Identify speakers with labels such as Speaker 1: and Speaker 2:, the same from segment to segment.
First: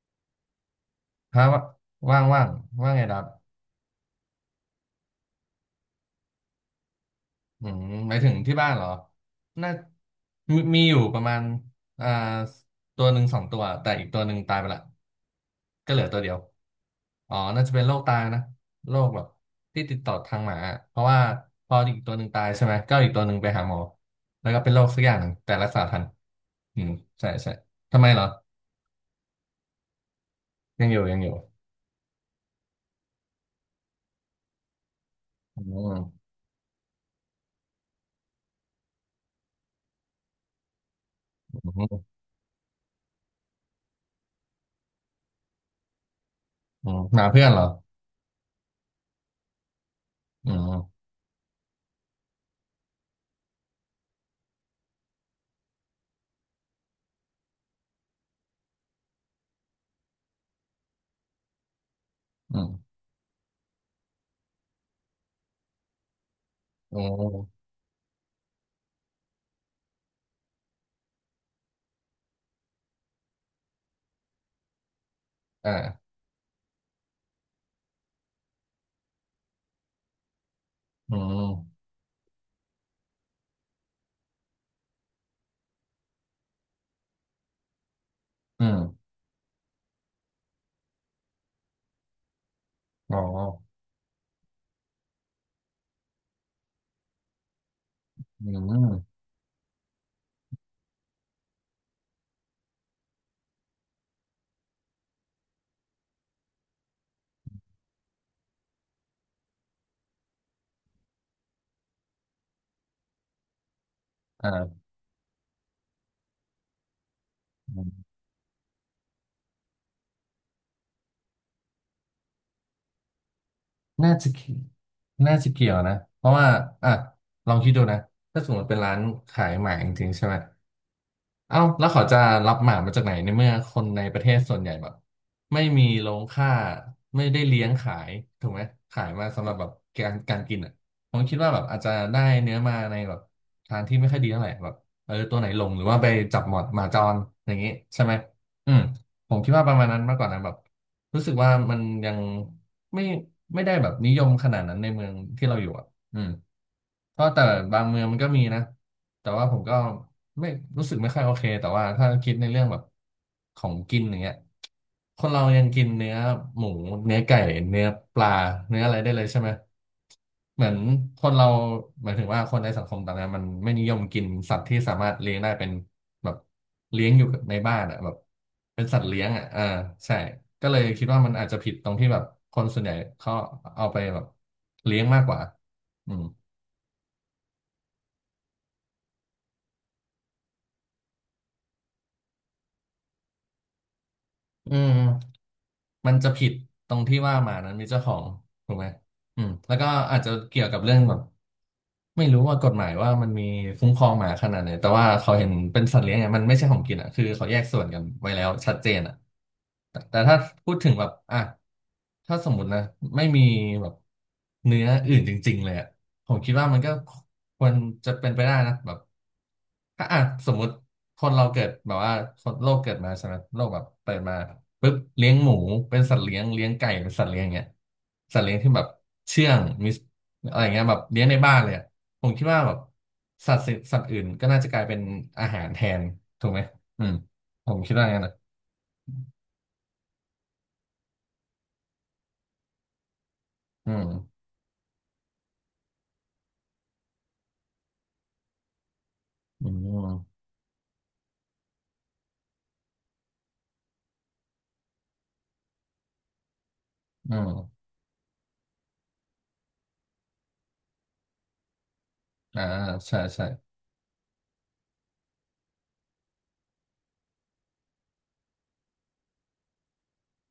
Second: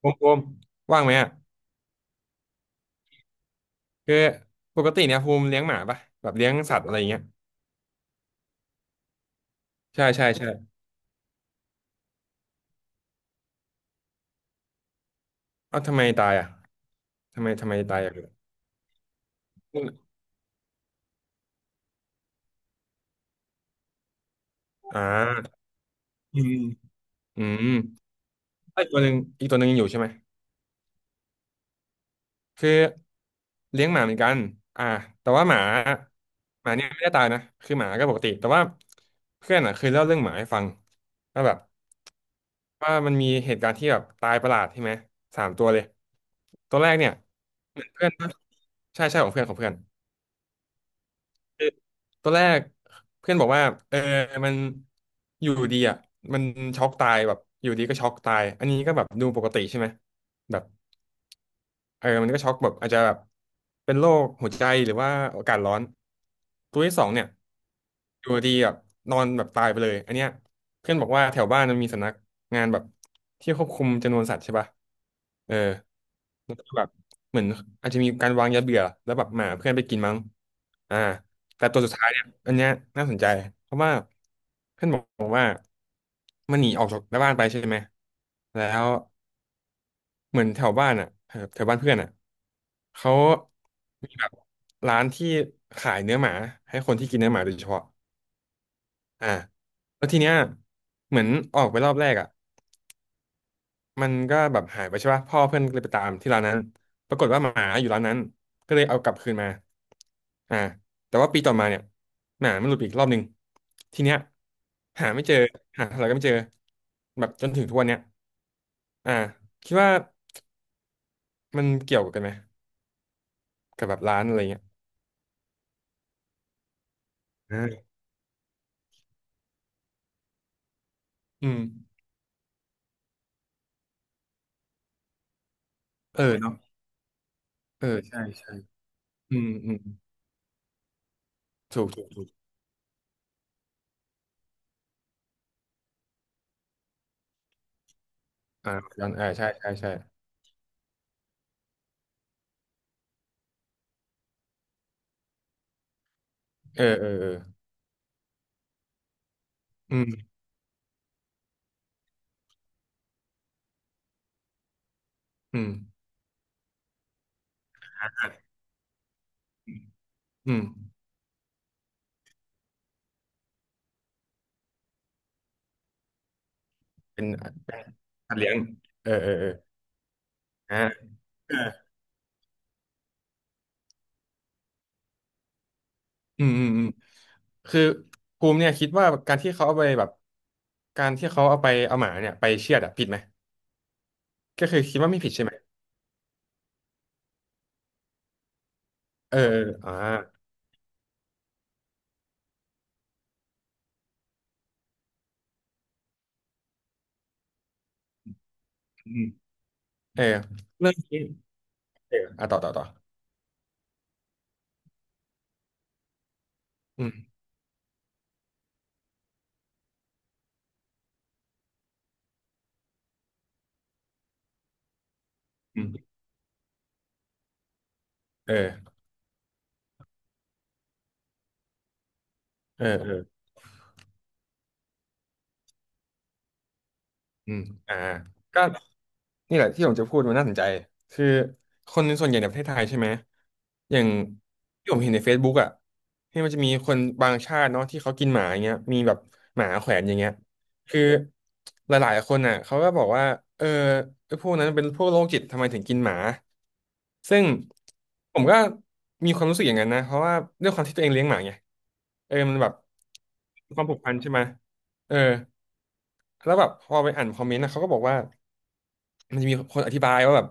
Speaker 1: ภูมิภูมิว่างไหมอ่ะ
Speaker 2: ฮะว่างว่างว่างไงดับ
Speaker 1: คือปกติเนี่ยภูมิเลี้ยงหมาปะแบบเลี้ยงสัตว์อะไรอย่างเงี้ย
Speaker 2: อืมหมายถึงที่บ้านเหรอน่า
Speaker 1: ใช่ใช่ใช่
Speaker 2: มีอยู่ประมาณอ่าตัวหนึ่งสองตัวแต่อีกตัวหนึ่งตายไปละ
Speaker 1: เอ้า
Speaker 2: ก็
Speaker 1: ทำ
Speaker 2: เหลื
Speaker 1: ไม
Speaker 2: อตัว
Speaker 1: ตา
Speaker 2: เดี
Speaker 1: ย
Speaker 2: ยว
Speaker 1: อ่ะ
Speaker 2: อ๋อ
Speaker 1: ทำไม
Speaker 2: น่าจะเป็นโร
Speaker 1: ตาย
Speaker 2: ค
Speaker 1: อ่ะ
Speaker 2: ตายนะโรคแบบที่ติดต่อทางหมาอะเพราะว่าพออีกตัวหนึ่งตายใช่ไหมก็อีกตัวหนึ่งไปหาหมอแล้วก็เป็นโรคสั
Speaker 1: อ่
Speaker 2: กอย่างหนึ่งแต่
Speaker 1: า
Speaker 2: รักษาทัน
Speaker 1: อืม
Speaker 2: อืมใช่
Speaker 1: อื
Speaker 2: ใช่
Speaker 1: ม
Speaker 2: ทำไมเหรอ
Speaker 1: ไอ้ตัวหนึ่งอีกตัวหนึ่งยังอยู่ใช่ไหม
Speaker 2: ยังอยู่ยังอยู่
Speaker 1: คือเลี้ยงหมาเหมือนกันอ่าแต่ว่าห
Speaker 2: อื
Speaker 1: มา
Speaker 2: ม
Speaker 1: เนี่ยไม่ได้ตายนะคือหมาก็ปกติแต่ว่าเพื่อนอ่ะเคยเล่าเรื่องหมาให้ฟังว่าแบบ
Speaker 2: อืม
Speaker 1: ว่ามันมีเหตุการณ์ที่แบบตายประหลาดใช่ไหมสามตัวเลยตัว
Speaker 2: อื
Speaker 1: แรก
Speaker 2: ม
Speaker 1: เนี่ย
Speaker 2: หมาเพื่อนเหรอ
Speaker 1: เหมือนเพื่อนปะใช่ใช่ของเพื่อนของเพื่อน
Speaker 2: อืม
Speaker 1: คือตอนแรกเพื่อนบอกว่าเออมันอยู่ดีอ่ะมันช็อกตายแบบอยู่ดีก็ช็อกตายอันนี้ก็แบบดูปกติใช่ไหมแบบ เออมันก็ช็อก
Speaker 2: อื
Speaker 1: แบ
Speaker 2: ม
Speaker 1: บอาจจะแบบเป็นโรคหัวใจหรือว่าอากาศร้อนตัวที่
Speaker 2: อื
Speaker 1: สองเนี่ย
Speaker 2: ม
Speaker 1: อยู่ดีแบบนอนแบบตายไปเลยอันเนี้ยเพื่อนบอกว่าแถวบ้านมันมีสำนักงานแบบที่ควบคุมจำนวนสัตว์ใช่ป่ะเออ
Speaker 2: อ่า
Speaker 1: แล้วก็แบบเหมือนอาจจะมีการวางยาเบื่อแล้วแบบหมาเพื่อนไปกินมั้งอ่า
Speaker 2: อื
Speaker 1: แต่ตัว
Speaker 2: ม
Speaker 1: สุดท้ายเนี่ยอันเนี้ยน่าสนใจเพราะว่าเพื่อนบอกว่ามันหนีออกจากหน้าบ้านไปใช่ไหม
Speaker 2: อื
Speaker 1: แล้
Speaker 2: ม
Speaker 1: ว เหมือนแถวบ้านอ่ะแถวแถวบ้านเพื่อนอ่ะเขา
Speaker 2: อ๋อ
Speaker 1: มีแบบร้านที่ขายเนื้อหมาให้คนที่กินเนื้อหมาโดยเฉพาะ
Speaker 2: อืม
Speaker 1: อ่าแล้วทีเนี้ยเหมือนออกไปรอบแรกอ่ะมันก็แบบหายไปใช่ป่ะพ่อเพื่อนก็เลยไปตามที่ร้านนั้นปรากฏว่าหมาอยู่ร้านนั้นก็เลยเอากลับคืนมาอ่าแต่ว่าปีต่อมาเนี่ยหมามันหลุดไปอีกรอบหนึ่งทีเนี้ย
Speaker 2: อ่า
Speaker 1: หาไม่เจอหาเท่าไหร่ก็ไม่เจอแบบจนถึงทุก
Speaker 2: อื
Speaker 1: วันเนี้ย
Speaker 2: ม
Speaker 1: อ่าคิดว่ามันเกี่ยวกันไหมกับแบบ
Speaker 2: น่า
Speaker 1: ร้าน
Speaker 2: จะ
Speaker 1: อะไร
Speaker 2: เกี่ยว
Speaker 1: เงี้ย
Speaker 2: น่าจะเกี่ยวนะเพราะว่าอ่ะลองคิดดู
Speaker 1: เออ
Speaker 2: นะถ้าสมมติเป็นร้านขายหมาจริงๆใช่ไหม
Speaker 1: อื
Speaker 2: เอ้า
Speaker 1: ม
Speaker 2: แล้วเขาจะรับหมามาจากไหนในเมื่อคนในประเทศส่วนใหญ่แบบไม่มีโร
Speaker 1: เอ
Speaker 2: ง
Speaker 1: อ
Speaker 2: ฆ่า
Speaker 1: เนาะ
Speaker 2: ไม่ได้เลี้ยง
Speaker 1: เอ
Speaker 2: ขา
Speaker 1: อ
Speaker 2: ย
Speaker 1: ใช่
Speaker 2: ถูก
Speaker 1: ใช่
Speaker 2: ไหมขายมา
Speaker 1: อื
Speaker 2: สำห
Speaker 1: ม
Speaker 2: รับแบบ
Speaker 1: อืม
Speaker 2: การกินอ่ะผมคิดว่าแบบอาจ
Speaker 1: ถูก
Speaker 2: จะ
Speaker 1: ถูก
Speaker 2: ได้
Speaker 1: ถูก
Speaker 2: เนื้อมาในแบบทางที่ไม่ค่อยดีเท่าไหร่แบบเออตัวไหนหลงหรือว่าไปจับหมอดหมาจรอย่างนี้ใช่ไหมอื
Speaker 1: อ่า
Speaker 2: ม
Speaker 1: ย้อนเออ
Speaker 2: ผม
Speaker 1: ใช่
Speaker 2: คิดว่า
Speaker 1: ใช่
Speaker 2: ประมาณ
Speaker 1: ใช่
Speaker 2: นั้นมากกว่านะแบบรู้สึกว่ามันยังไม่ไม่ได้แบบนิยมขนาดนั้นในเมืองที่เราอยู่อ่ะอืม
Speaker 1: เออเออ
Speaker 2: ก็
Speaker 1: เออ
Speaker 2: แต่บางเมืองมันก็มีนะ แต่ว่าผมก็
Speaker 1: อืม
Speaker 2: ไม่รู้สึกไม่ค่อยโอเคแต่ว่าถ้าคิดในเรื่องแบบของกินอย่างเงี้ยคนเรายั
Speaker 1: อื
Speaker 2: ง
Speaker 1: ม
Speaker 2: กินเนื้อหมูเนื้อไก่เนื้อปลา
Speaker 1: อ่า
Speaker 2: เนื้ออะไรได้เลยใช่ไหม
Speaker 1: อื
Speaker 2: เห
Speaker 1: ม
Speaker 2: มือนคนเราหมายถึงว่าคนในสังคมตอนนี้มันไม่นิยมกินสัตว์ที่สามารถเลี้ยงได้เป็นแบบเลี้ยงอ
Speaker 1: เป็
Speaker 2: ยู่
Speaker 1: น
Speaker 2: ในบ้า
Speaker 1: เป็น
Speaker 2: นอ่ะแบบ
Speaker 1: สัตว์เลี้ยง
Speaker 2: เป็นสัต
Speaker 1: เอ
Speaker 2: ว์
Speaker 1: อ
Speaker 2: เลี้ยง
Speaker 1: เออ
Speaker 2: อ่ะ
Speaker 1: เออ
Speaker 2: อ่าใช่ก็เล
Speaker 1: อ่า
Speaker 2: ยคิดว่ามันอาจ
Speaker 1: เออ
Speaker 2: จะผิดตรงที่แบบคนส่วนใหญ่เขาเอาไปแบบเลี้ยงมากกว่าอืม
Speaker 1: อืมอืมอืมคือภูมิเนี่ยคิดว่าการที่เขาเอาไปแบบการที่เขาเอาไปเอาหมาเนี่ยไปเชือดอะผิดไหม ก็
Speaker 2: อื
Speaker 1: คือ
Speaker 2: ม
Speaker 1: คิดว่าไม่ผิดใช่ไหม
Speaker 2: มันจะผิดตรงที่ว่าหมานั้นมีเจ้าของถูกไหม
Speaker 1: เออ
Speaker 2: อืมแล้วก็
Speaker 1: เอออ่า
Speaker 2: อาจจะเกี่ยวกับเรื่องแบบ ไม่รู้ว่ากฎหมายว่ามันมีคุ้มครองหมาขนาดไหนแต่ว่าเขาเห็นเป็นสัตว์เลี้ยงเนี่ยมันไม่ใช่ของกินอ่ะคือเขาแยกส่วนกันไว้แล้วชัดเจน
Speaker 1: อื
Speaker 2: อ่ะ
Speaker 1: ม
Speaker 2: แต่
Speaker 1: เออ
Speaker 2: ถ้าพูด
Speaker 1: เรื่
Speaker 2: ถึ
Speaker 1: อ
Speaker 2: ง
Speaker 1: ง
Speaker 2: แบบ
Speaker 1: นี้
Speaker 2: อ่ะ
Speaker 1: เออ
Speaker 2: ถ้า
Speaker 1: อ่ะ
Speaker 2: สม
Speaker 1: ต่อ
Speaker 2: ม
Speaker 1: ต่
Speaker 2: ติ
Speaker 1: อ
Speaker 2: นะ
Speaker 1: ต่อ
Speaker 2: ไม่มีแบบเนื้ออื่นจริงๆเลยอ่ะผมคิดว่ามันก็
Speaker 1: อืม
Speaker 2: ควรจะเป็นไปได้นะแบบถ้าอ่ะสมมติคนเราเกิดแบบว่าคนโลกเกิดมาใช่ไหมโลกแบบเปิดมาปุ๊บเลี้ยงหมู
Speaker 1: อื
Speaker 2: เป็น
Speaker 1: ม
Speaker 2: สัตว์เลี้ยงเลี้ยงไก่เป็นสัตว์เลี้ยงเงี้ยสัตว์
Speaker 1: เอ
Speaker 2: เลี้ยงที่แบบ
Speaker 1: อ
Speaker 2: เชื่องมีอะไรเงี้ยแบบเลี้ยงในบ้านเลยอะ ผมคิดว่าแบบ
Speaker 1: เออเออ
Speaker 2: สัตว์อื่นก็น่าจะกลายเป็นอาหารแทนถูกไหมอืม
Speaker 1: อืม
Speaker 2: ผมคิด
Speaker 1: อ่า
Speaker 2: ว่างั้นนะ
Speaker 1: ก็นี่แหละที่ผมจะพูดมันน่าสนใจคือคนส่วนใหญ่ในประเทศไทยใช่ไหม
Speaker 2: อื
Speaker 1: อย่า
Speaker 2: ม
Speaker 1: งที่ผมเห็นใน Facebook อ่ะที่มันจะมีคนบางชาติเนาะที่เขากินหมาอย่างเงี้ยมีแบบห
Speaker 2: อื
Speaker 1: มาแขวนอย่างเงี้ย
Speaker 2: ม
Speaker 1: คือหลายๆคนอ่ะเขาก็บอกว่าเออไอ้พวกนั้นเป็นพวกโรคจิตทำไมถึงกินหมา
Speaker 2: อื
Speaker 1: ซึ่ง
Speaker 2: ม
Speaker 1: ผมก็มีความรู้สึกอย่างนั้นนะเพราะว่าด้วยความที่ตัวเองเลี้ยงหมาไงเออมัน
Speaker 2: อ่า
Speaker 1: แบบ
Speaker 2: ใช่ใช่
Speaker 1: มีความผูกพันใช่ไหมเออ แล้วแบบพอไปอ่านคอมเมนต์นะเขาก็บอกว่ามันจะมีคนอธิบายว่าแบบ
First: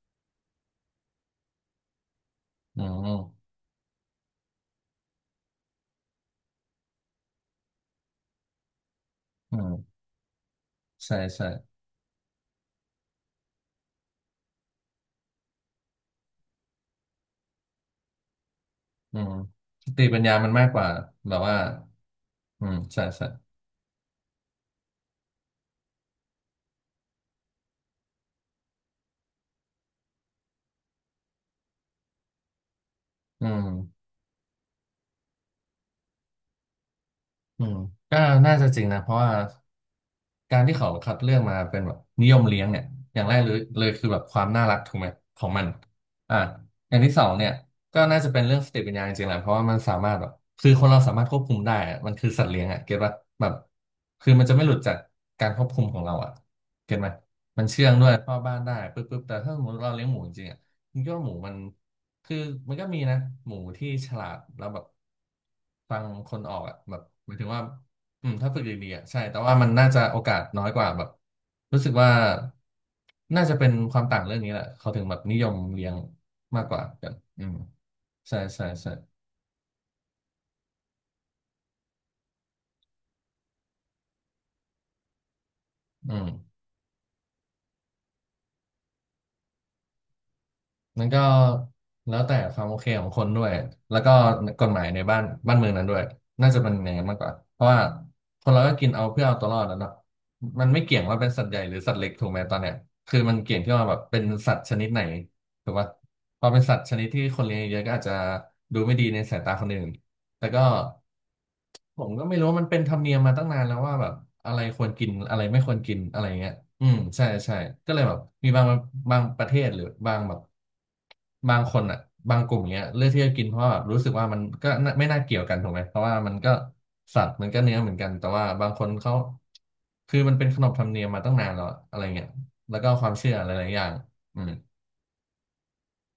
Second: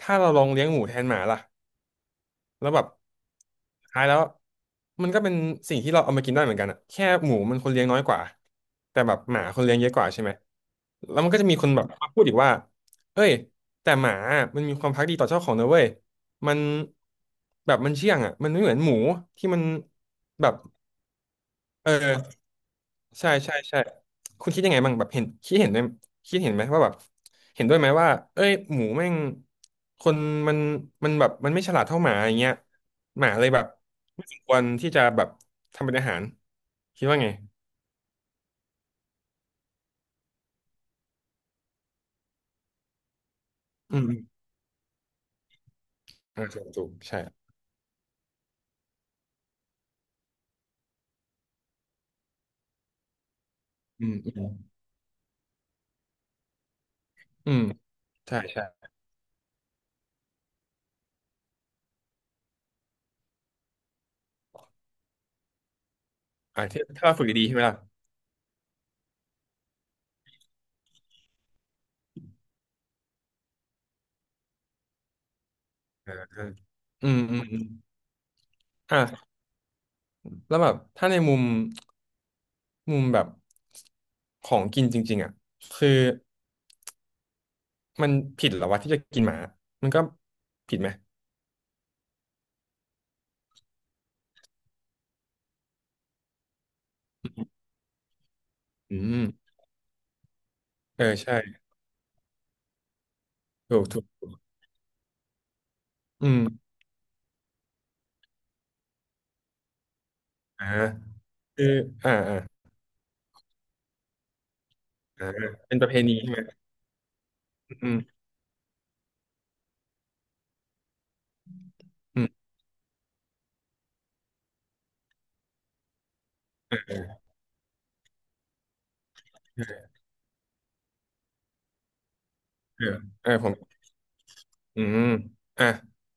Speaker 1: ถ้าเราลองเลี้ยงหมูแทนหมาล่ะแล้วแบ
Speaker 2: อื
Speaker 1: บ
Speaker 2: ม
Speaker 1: สุดท้ายแล้วมันก็เป็นสิ่งที่เราเอามากินได้เหมือนกันอะแค่หมูมันคนเลี้ยงน้อยกว่าแต่แบบหมา
Speaker 2: อื
Speaker 1: คนเลี้
Speaker 2: ม
Speaker 1: ยงเยอะกว่าใช่ไหม
Speaker 2: ใช่
Speaker 1: แล้วมันก็
Speaker 2: ใช่
Speaker 1: จะมีคนแบบมาพูดอีกว่าเอ้ยแต่หมามันมีความภักดีต่อเจ้าของนะเว้ยมันแบบมันเชื่องอ่ะมันไม่เหมือนหมู
Speaker 2: อืม
Speaker 1: ที่มัน
Speaker 2: สติปัญญา
Speaker 1: แบ
Speaker 2: มัน
Speaker 1: บ
Speaker 2: มากกว่าแบบว่า
Speaker 1: เออ
Speaker 2: อืมใช่ใช่
Speaker 1: ใช่ใช่ใช่คุณคิดยังไงบ้างแบบเห็นคิดเห็นด้วยคิดเห็นไหมว่าแบบเห็นด้วยไหมว่าเอ้ยหมูแม่งคนมันแบบมันไม่ฉลาดเท่าหมาอย่างเงี้ยหมาเล
Speaker 2: อื
Speaker 1: ยแบ
Speaker 2: ม
Speaker 1: บไม่สมควรที่จะแบบทำเป็นอาหารคิดว่าไง
Speaker 2: อืมก็น่าจะจริงนะเพราะว่าการที่เขาคัดเลือกมาเป็นแบบนิยมเลี้ยงเนี่ยอย่างแรกเลย
Speaker 1: อืม
Speaker 2: คือ
Speaker 1: อื
Speaker 2: แบ
Speaker 1: ม
Speaker 2: บความน่ารักถูกไหมของมันอ่า
Speaker 1: อ่าถูกถู
Speaker 2: อ
Speaker 1: ก
Speaker 2: ย่างที่
Speaker 1: ใช่
Speaker 2: สองเนี่ยก็น่าจะเป็นเรื่องสติปัญญาจริงๆแหละเพราะว่ามันสามารถแบบคือคนเราสามารถควบคุมได้อะมันคือสัตว์เลี้ยงอ่ะเก็ตป่ะแบบ
Speaker 1: อืม
Speaker 2: คื
Speaker 1: อื
Speaker 2: อ
Speaker 1: ม
Speaker 2: มันจะไม่หลุดจากการควบคุมของเราอ่ะเก็ตไหม
Speaker 1: อืม
Speaker 2: เข้า
Speaker 1: ใช่
Speaker 2: บ้าน
Speaker 1: ใช่
Speaker 2: ได้ปึ๊บปึ๊บแต่ถ้าสมมติเราเลี้ยงหมูจริงๆอ่ะมันก็หมูมันคือมันก็มีนะหมูที่ฉลาดแล้วแบบฟังคนออ
Speaker 1: อ่า
Speaker 2: กอ่ะ
Speaker 1: ถ้า
Speaker 2: แบบ
Speaker 1: เราฝึก
Speaker 2: หมาย
Speaker 1: ดี
Speaker 2: ถึ
Speaker 1: ๆ
Speaker 2: ง
Speaker 1: ใช่ไห
Speaker 2: ว่า
Speaker 1: มล่ะ
Speaker 2: อืมถ้าฝึกดีๆอ่ะใช่แต่ว่ามันน่าจะโอกาสน้อยกว่าแบบรู้สึกว่าน่าจะเป็นความต่างเรื่องนี้แหละเขาถึงแบบนิยมเลี้ยง
Speaker 1: อ่าอ่า
Speaker 2: มากกว่า
Speaker 1: อื
Speaker 2: กัน
Speaker 1: มอืม
Speaker 2: อืม
Speaker 1: อืม
Speaker 2: ใช่ใช่ใช่
Speaker 1: อ่าแล้วแบบถ้าในมุมแบบของกินจริงๆอ่ะคือ
Speaker 2: อืม
Speaker 1: มันผิดเหรอวะที่จะกินหมา มันก็ผิดไหม
Speaker 2: มันก็แล้วแต่ความโอเคของคนด้วยแล้วก็กฎหมายในบ้านเมืองนั้นด้วยน่าจะเป็นอย่างนั้นมากกว่าเพราะว่าคนเราก็กิน
Speaker 1: อื
Speaker 2: เอาเพื่อ
Speaker 1: ม
Speaker 2: เอาตัวรอดแล้วเนาะมันไม่เกี่ย
Speaker 1: เอ
Speaker 2: ง
Speaker 1: อ
Speaker 2: ว่าเป็น
Speaker 1: ใช่
Speaker 2: สัตว์ใหญ่หรือสัตว์เล็กถูกไหมตอนเนี้ยคือมันเกี่ยงที่
Speaker 1: ถู
Speaker 2: ว่า
Speaker 1: ก
Speaker 2: แบ
Speaker 1: ถู
Speaker 2: บ
Speaker 1: ก
Speaker 2: เป็น
Speaker 1: ถูก
Speaker 2: สัตว์ชนิดไหนถูกปะ
Speaker 1: อื
Speaker 2: พอเป็น
Speaker 1: ม
Speaker 2: สัตว์ชนิดที่คนเลี้ยงเยอะก็อาจจะดูไม่ดีในสายตาคนอื่นแต่ก็
Speaker 1: อ่าคือ
Speaker 2: ผม
Speaker 1: อ่า
Speaker 2: ก็ไม่
Speaker 1: อ่า
Speaker 2: รู้ว่ามันเป็นธรรมเนียมมาตั้งนานแล้วว่าแบบอะไรควรกิน
Speaker 1: อ่า
Speaker 2: อะไรไม่คว
Speaker 1: เป็
Speaker 2: ร
Speaker 1: นประ
Speaker 2: กิ
Speaker 1: เพ
Speaker 2: น
Speaker 1: ณี
Speaker 2: อะไร
Speaker 1: ใช่ไหม
Speaker 2: เงี้ยอืมใช่ใช่
Speaker 1: อื
Speaker 2: ก็เลยแบ
Speaker 1: ม
Speaker 2: บมีบางประเทศหรือบางแบบบางคนอ่ะ
Speaker 1: อืม
Speaker 2: บางกลุ่มเงี้ยเลือกที่จะกินเพราะว่าแบบรู้สึกว่ามันก็น่าเกี่ยวกันถูกไหมเพราะว่ามันก็สัตว์มันก็เนื้อเหมือนกันแต่ว่าบางคนเขา
Speaker 1: เออ
Speaker 2: คือมันเป็นขนบธรรมเนียมมาตั้งนานแล้วอะอะไรเงี้ยแล้ว
Speaker 1: เอ
Speaker 2: ก็
Speaker 1: อ
Speaker 2: ความ
Speaker 1: เอ
Speaker 2: เชื่อ
Speaker 1: อผ
Speaker 2: ห
Speaker 1: ม
Speaker 2: ลายๆอย่างอืม
Speaker 1: อืมอ่ะ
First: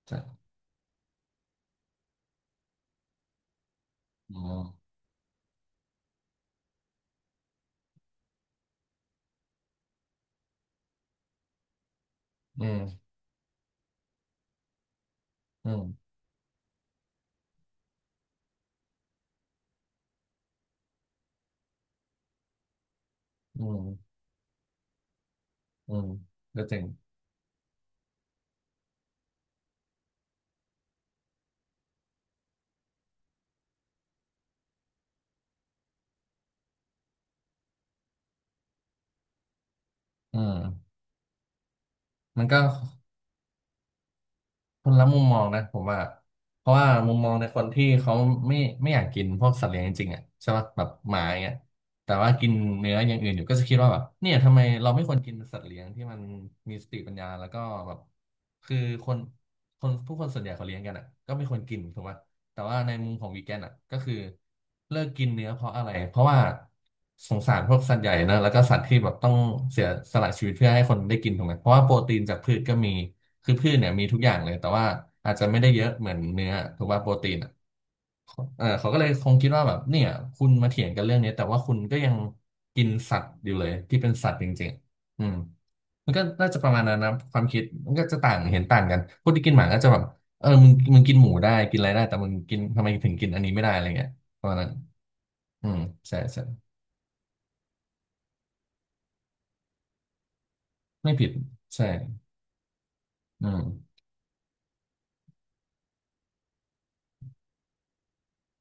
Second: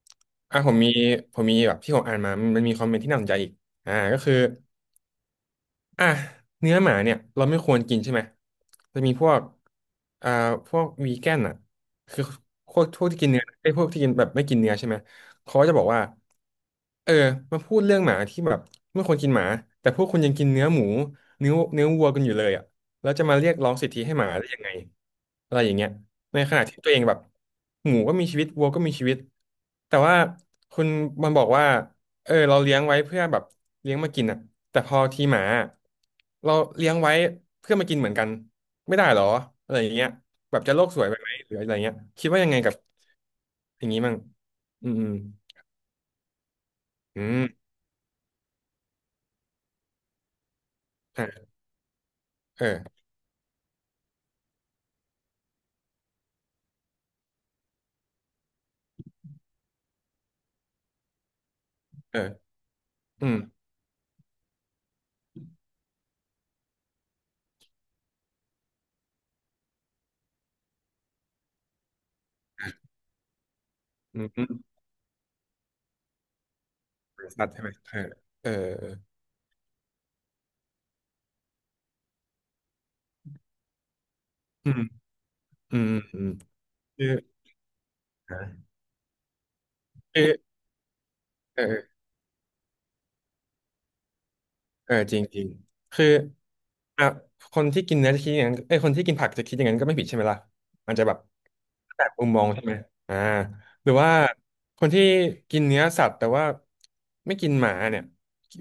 Speaker 2: ใช่
Speaker 1: อ่ะผมมีแบบที่ผมอ่านมามันมีคอมเมนต์ที่น่าสนใจอีกอ่าก็คือ
Speaker 2: อ๋อ
Speaker 1: อ่ะเนื้อหมาเนี่ยเราไม่ควรกินใช่ไหมจะมีพวกอ่าพวกวีแกนอ่ะคือ
Speaker 2: อื
Speaker 1: พ
Speaker 2: ม
Speaker 1: วกพวกที่กินเนื้อไอ้ยพวกที่กินแบบไม่กินเนื้อใช่ไหมเขาก็
Speaker 2: อื
Speaker 1: จะ
Speaker 2: ม
Speaker 1: บอกว่าเออมาพูดเรื่องหมาที่แบบไม่ควรกินหมาแต่พวกคุณยังกินเนื้อหมูเนื้อวัวกันอยู่เลยอ่ะแล้วจะมาเรียก
Speaker 2: อื
Speaker 1: ร้อง
Speaker 2: ม
Speaker 1: สิทธิให้หมาได้ยังไงอะไรอย่างเงี้ย
Speaker 2: อืม
Speaker 1: ในข
Speaker 2: ก็
Speaker 1: ณะ
Speaker 2: จ
Speaker 1: ที่
Speaker 2: ริง
Speaker 1: ตัวเองแบบหมูก็มีชีวิตวัวก็มีชีวิตแต่ว่าคุณมันบอกว่า เออเราเลี้ยงไว้เพื่อแบบเลี้ยงมากินอ่ะแต่พอทีหมาเราเลี้ยงไว้เพื่อมากินเหมือนกันไม่ได้หรออะไรอย่างเงี้ย
Speaker 2: อื
Speaker 1: แบ
Speaker 2: ม
Speaker 1: บจะโลกสวยไปไหมหรืออะไรเงี้ยคิดว่า
Speaker 2: มัน
Speaker 1: ยังไง
Speaker 2: ก็
Speaker 1: กับอย่างนี้มั่ง
Speaker 2: ค
Speaker 1: อื
Speaker 2: นละ
Speaker 1: ม
Speaker 2: มุมมองนะผมว่าเพราะว่ามุม
Speaker 1: อื
Speaker 2: มองในคน
Speaker 1: ม
Speaker 2: ที่เขาไม่ไม่อยากกินพวกสัตว์เลี้ยงจริงๆอ่ะใช่ป่ะแบบหมา
Speaker 1: อืม
Speaker 2: อย่าง
Speaker 1: อ่ะ
Speaker 2: เงี้ยแต่ว่ากิน
Speaker 1: เอ
Speaker 2: เนื้อ
Speaker 1: อ
Speaker 2: อย่างอื่นอยู่ก็จะคิดว่าแบบเนี่ยทำไมเราไม่ควรกินสัตว์เลี้ยงที่มันมีสติปัญญาแล้วก็แบบคือคนคนผู้คนส่วนใหญ่เขาเลี้ยงกันอ่ะก็ไม่ควรกินถูกป่ะ
Speaker 1: เออ
Speaker 2: แต่ว่าในมุมข
Speaker 1: อื
Speaker 2: อง
Speaker 1: ม
Speaker 2: วีแกนอ่ะก็คือ เพราะว่าสงสารพวกสัตว์ใหญ่นะแล้วก็สัตว์ที่แบบต้องเสียสละชีวิตเพื่อให้คนได้กินถูกไหมเพราะว่าโปรตีนจากพืชก็มีคือพืชเนี่ยมีทุ
Speaker 1: อื
Speaker 2: กอ
Speaker 1: ม
Speaker 2: ย่าง
Speaker 1: อื
Speaker 2: เล
Speaker 1: ม
Speaker 2: ยแต่ว่าอาจจะไม่ได้เยอะเหมือนเนื้อถูกป่ะโปรตีน
Speaker 1: สัต
Speaker 2: อ่ะ
Speaker 1: ว์ใช่ไหมเออเอ
Speaker 2: เออเขา
Speaker 1: อ
Speaker 2: ก็เลยคงคิดว่าแบบเนี่ยคุณมาเถียงกันเรื่องนี้แต่ว่าคุณก็ยังกินสัตว์อยู่เลยที่เป็นสัตว์จริ
Speaker 1: อื
Speaker 2: ง
Speaker 1: ม
Speaker 2: ๆอืม
Speaker 1: อืม
Speaker 2: มัน
Speaker 1: อื
Speaker 2: ก็
Speaker 1: ม
Speaker 2: น่าจะประมาณนั้น
Speaker 1: คือ
Speaker 2: นะความคิดมันก็จะต่าง
Speaker 1: อ่ะ
Speaker 2: เห็นต่างกันคนที่กินหมาก็จะแบบ
Speaker 1: คือ
Speaker 2: เออมึงกินหมูได้
Speaker 1: เออ
Speaker 2: กินอะไรได้แต่มึงกินทำไมถึงกินอันนี้ไม่ได้อะไรเงี้ยประมาณนั้น
Speaker 1: เออจริงจริง
Speaker 2: อืม
Speaker 1: คือ
Speaker 2: ใช่ใช่
Speaker 1: อ่ะคนที่กินเนื้อจะคิดอย่างนั้นเอ้ยคนที่กินผักจะคิดอย่างนั้นก็ไม่ผิดใช่ไหมล่ะมันจะ
Speaker 2: ไม่
Speaker 1: แบบ
Speaker 2: ผิดใช่
Speaker 1: จากมุมมองใช่ไหมอ่า
Speaker 2: อืม
Speaker 1: หรือว่าคนที่กินเนื้อสัตว์แต่ว่าไม่กินหมาเนี่ย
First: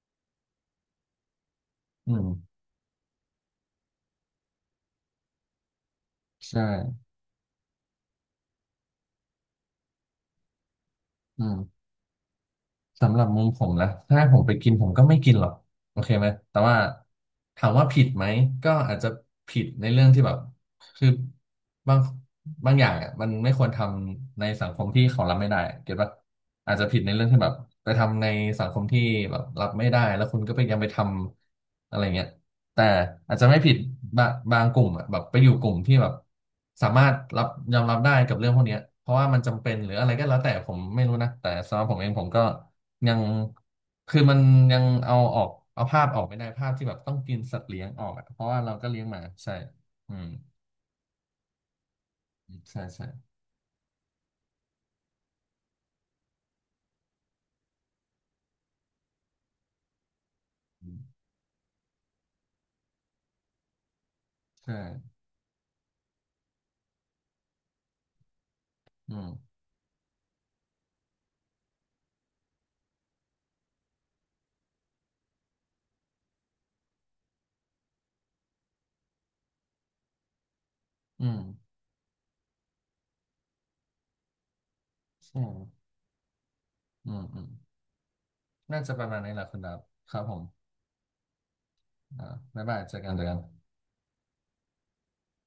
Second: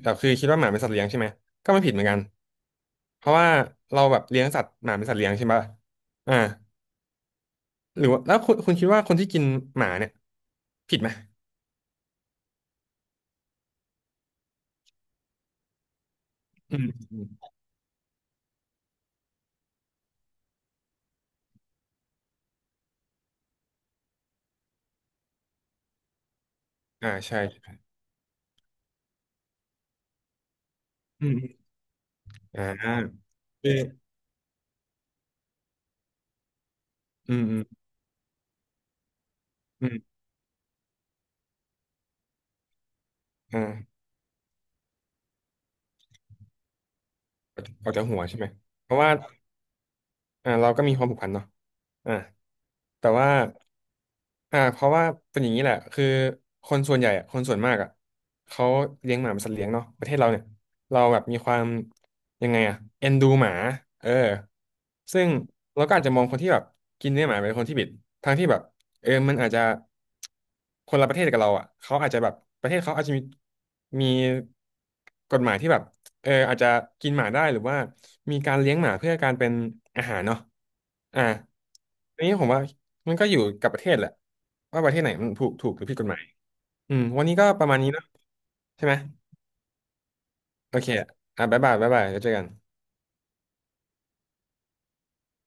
Speaker 1: แต่คือคิดว่าหมาเป็นสัตว์เลี้ยงใช่ไหมก็ไม่ผิดเหมือน
Speaker 2: อื
Speaker 1: กัน
Speaker 2: ม
Speaker 1: เพราะว่าเราแบบเลี้ยงสัตว์หมาเป็นสัตว์เลี้ยงใช่ไหมอ่า
Speaker 2: ใช่
Speaker 1: หรือว่าแล้วคุณคิดว่าคนที่กินหมาเนี่ยผิดไหม
Speaker 2: อืม สำหรับมุมผมนะถ้าผมไปกินผมก็ไม่กินหรอกโอเคไหมแต่ว่า
Speaker 1: อืมอืม
Speaker 2: ถามว่าผิดไหมก็อาจจะผิดในเรื่องที่แบบคือบางบางอย่างอ่ะมันไม่ควรทำในสังคมที่เขารับไม่ได้เก็ตปะอาจจะผิด
Speaker 1: อ่า
Speaker 2: ในเรื่องที่
Speaker 1: ใช่
Speaker 2: แบบไปทำในสังคมที่แบบรับไม่ได้แล้วคุณก็ไปยังไปท
Speaker 1: อืมอืม
Speaker 2: ำอะไรเงี้ย
Speaker 1: อ่า
Speaker 2: แต่อาจจะไม่
Speaker 1: คื
Speaker 2: ผิ
Speaker 1: อ
Speaker 2: ดบางกลุ่มอ่ะแบบไปอยู่กลุ่มที่แบบสามารถ
Speaker 1: อื
Speaker 2: รั
Speaker 1: ม
Speaker 2: บ
Speaker 1: อืม
Speaker 2: ยอมรับได้กับเรื่องพวกเนี้ยเพราะว่ามันจำเป็น
Speaker 1: อื
Speaker 2: หรืออะไร
Speaker 1: ม
Speaker 2: ก็แล้วแต่ผมไม่รู้นะแต่สำหรับผมเองผมก็ ยัง
Speaker 1: อ่า
Speaker 2: คือมันยังเอาออกเอาภาพออกไม่ได้ภาพที่แบบต้องกินสัตว์เลี้ย
Speaker 1: อ
Speaker 2: ง
Speaker 1: อกจา
Speaker 2: อ
Speaker 1: ก
Speaker 2: อก
Speaker 1: หัว
Speaker 2: อะ
Speaker 1: ใช่
Speaker 2: เพ
Speaker 1: ไหม
Speaker 2: ราะว่าเราก็
Speaker 1: เพราะ
Speaker 2: เลี้ยง
Speaker 1: ว่า
Speaker 2: หมาใช่อืม
Speaker 1: เราก็มีความผูกพันเนาะอ่า
Speaker 2: ใช่ใช่
Speaker 1: แต่ว่าเพราะว่าเป็นอย่างนี้แหละคือคนส่วนใหญ่อะคนส่วนมากอ่ะเขาเลี้ยงหมาเป็นสัตว์เลี้ยงเนาะประเทศเราเนี่ย
Speaker 2: อื
Speaker 1: เรา
Speaker 2: ม
Speaker 1: แบบมีความยังไงอ่ะเอ็นดูหมาเออ
Speaker 2: ใช่
Speaker 1: ซึ่งเราก็อาจจะมองคนที่แบบกินเนื้อหมาเป็นคนที่ผิดทั้งที่แบบเออ
Speaker 2: อืม
Speaker 1: มันอาจจะคนละประเทศกับเราอ่ะเขาอาจจะแบบประเทศเขาอาจจะมีกฎหมายที่แบบ เอออาจจะกินหมาได้หรือว่ามีการเลี้ยงหมาเพื่อการเป็นอาหารเนาะอ่า
Speaker 2: อืม
Speaker 1: อันนี้ผมว่ามันก็อยู่กับประเทศแหละว่าประเทศไหนมัน
Speaker 2: ใช่
Speaker 1: ถูกหรือผิดกฎหมายอืม
Speaker 2: อืม
Speaker 1: วันนี้
Speaker 2: อื
Speaker 1: ก็
Speaker 2: ม
Speaker 1: ประมาณนี้เนาะ
Speaker 2: น่า
Speaker 1: ใช่
Speaker 2: จะ
Speaker 1: ไหม
Speaker 2: ประมาณนี้แหละคุณดับครับผม
Speaker 1: โอเคอ่ะบ๊ายบายบ๊ายบายแล้ว
Speaker 2: อ่า
Speaker 1: เจอกัน
Speaker 2: บ๊ายบายเจอกันเจอกัน